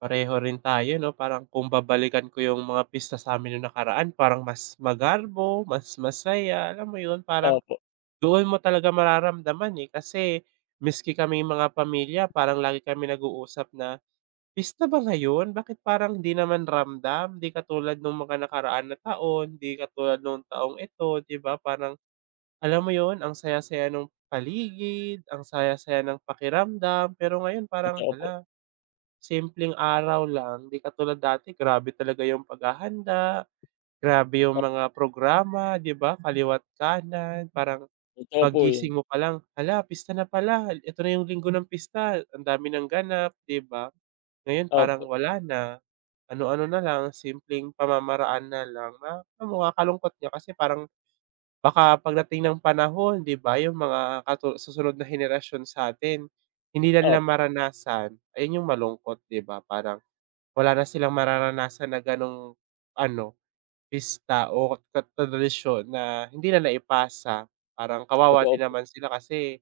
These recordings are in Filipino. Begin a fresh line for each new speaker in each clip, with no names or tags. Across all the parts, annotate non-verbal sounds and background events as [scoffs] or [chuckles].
Pareho rin tayo 'no, parang kung babalikan ko yung mga pista sa'min yung nakaraan parang mas magarbo, mas masaya alam mo yun? Parang
Opo.
doon mo talaga mararamdaman, eh, kasi miski kaming mga pamilya parang lagi kami nag-uusap na, "Pista ba ngayon, bakit parang di naman ramdam?" Di katulad nung mga nakaraan na taon, di katulad nung taong ito di ba. Parang alam mo yun, ang saya-saya ng paligid, ang saya-saya ng pakiramdam, pero ngayon parang,
Totoo po.
hala simpleng araw lang. Di katulad dati grabe talaga yung paghahanda, grabe yung mga programa di ba, kaliwa't kanan. Parang
Totoo po yun.
paggising mo palang, hala pista na pala eto na yung linggo ng pista, ang dami nang ganap di ba. Ngayon, parang
Opo.
wala na, ano-ano na lang, simpleng pamamaraan na lang no? Um, nakakalungkot nga kasi parang baka pagdating ng panahon di ba yung mga katu susunod na henerasyon sa'tin hindi na nila
Opo.
maranasan, ayun yung malungkot di ba? Parang wala na silang mararanasan na gano'ng ano, pista o tad tradisyon na hindi na naipasa parang kawawa
Totoo
din
po.
naman sila kasi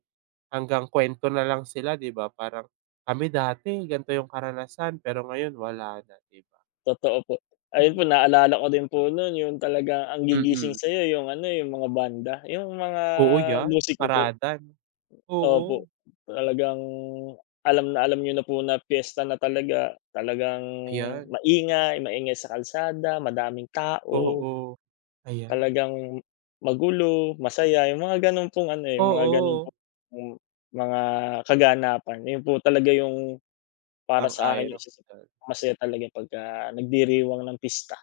hanggang kwento na lang sila di ba, parang, "Kami dati gan'to yung karanasan, pero ngayon wala na", di ba?
Totoo po. Ayun po naalala ko din po nun yun talaga ang gigising
Mm.
sa'yo yung ano, eh, yung mga banda, yung mga
Oo, yan,
musik niyo po
parada,
opo,
oo.
talagang alam na alam niyo na po na piyesta na talaga. Talagang
Ayan. [chuckles]
maingay, maingay sa kalsada madaming tao.
Oo, ayan.
Talagang magulo, masaya, yung mga ganun pong ano, eh, yung mga ganun
Oo.
pong mga kaganapan. Yun po talaga yung para sa akin yung
Sang-ayon ako
isa sa
diyan.
masaya talaga pagka nagdiriwang ng pista.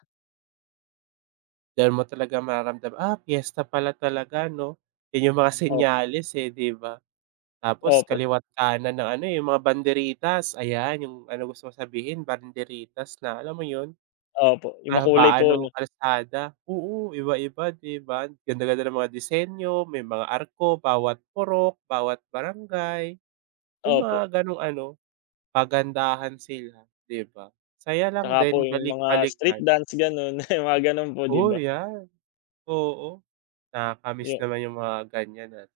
Diyan mo talaga mararamdam, "Ah, piyesta pala talaga 'no?" Yun yung mga
Op
senyales. eh. di ba. Tapos
Opo.
kaliwa't kanan ng ano. eh. yung mga banderitas ayan. yung ano gusto mo sabihin, banderitas na alam mo yun.
Opo, yung makulay
Kahabaan
po
nung
'no?
kalsada oo iba-iba di ba, ganda ganda ng mga disenyo, may mga arko bawat purok, bawat barangay, yung
Opo.
mga ganong ano pagandahan sila di ba? Saya lang
Tsaka po
din
yung mga street
balik-balikan.
dance ganun, [scoffs] mga ganun po di
O
ba?
yan. Oo, nakaka-miss
Yu
naman yung mga ganyan at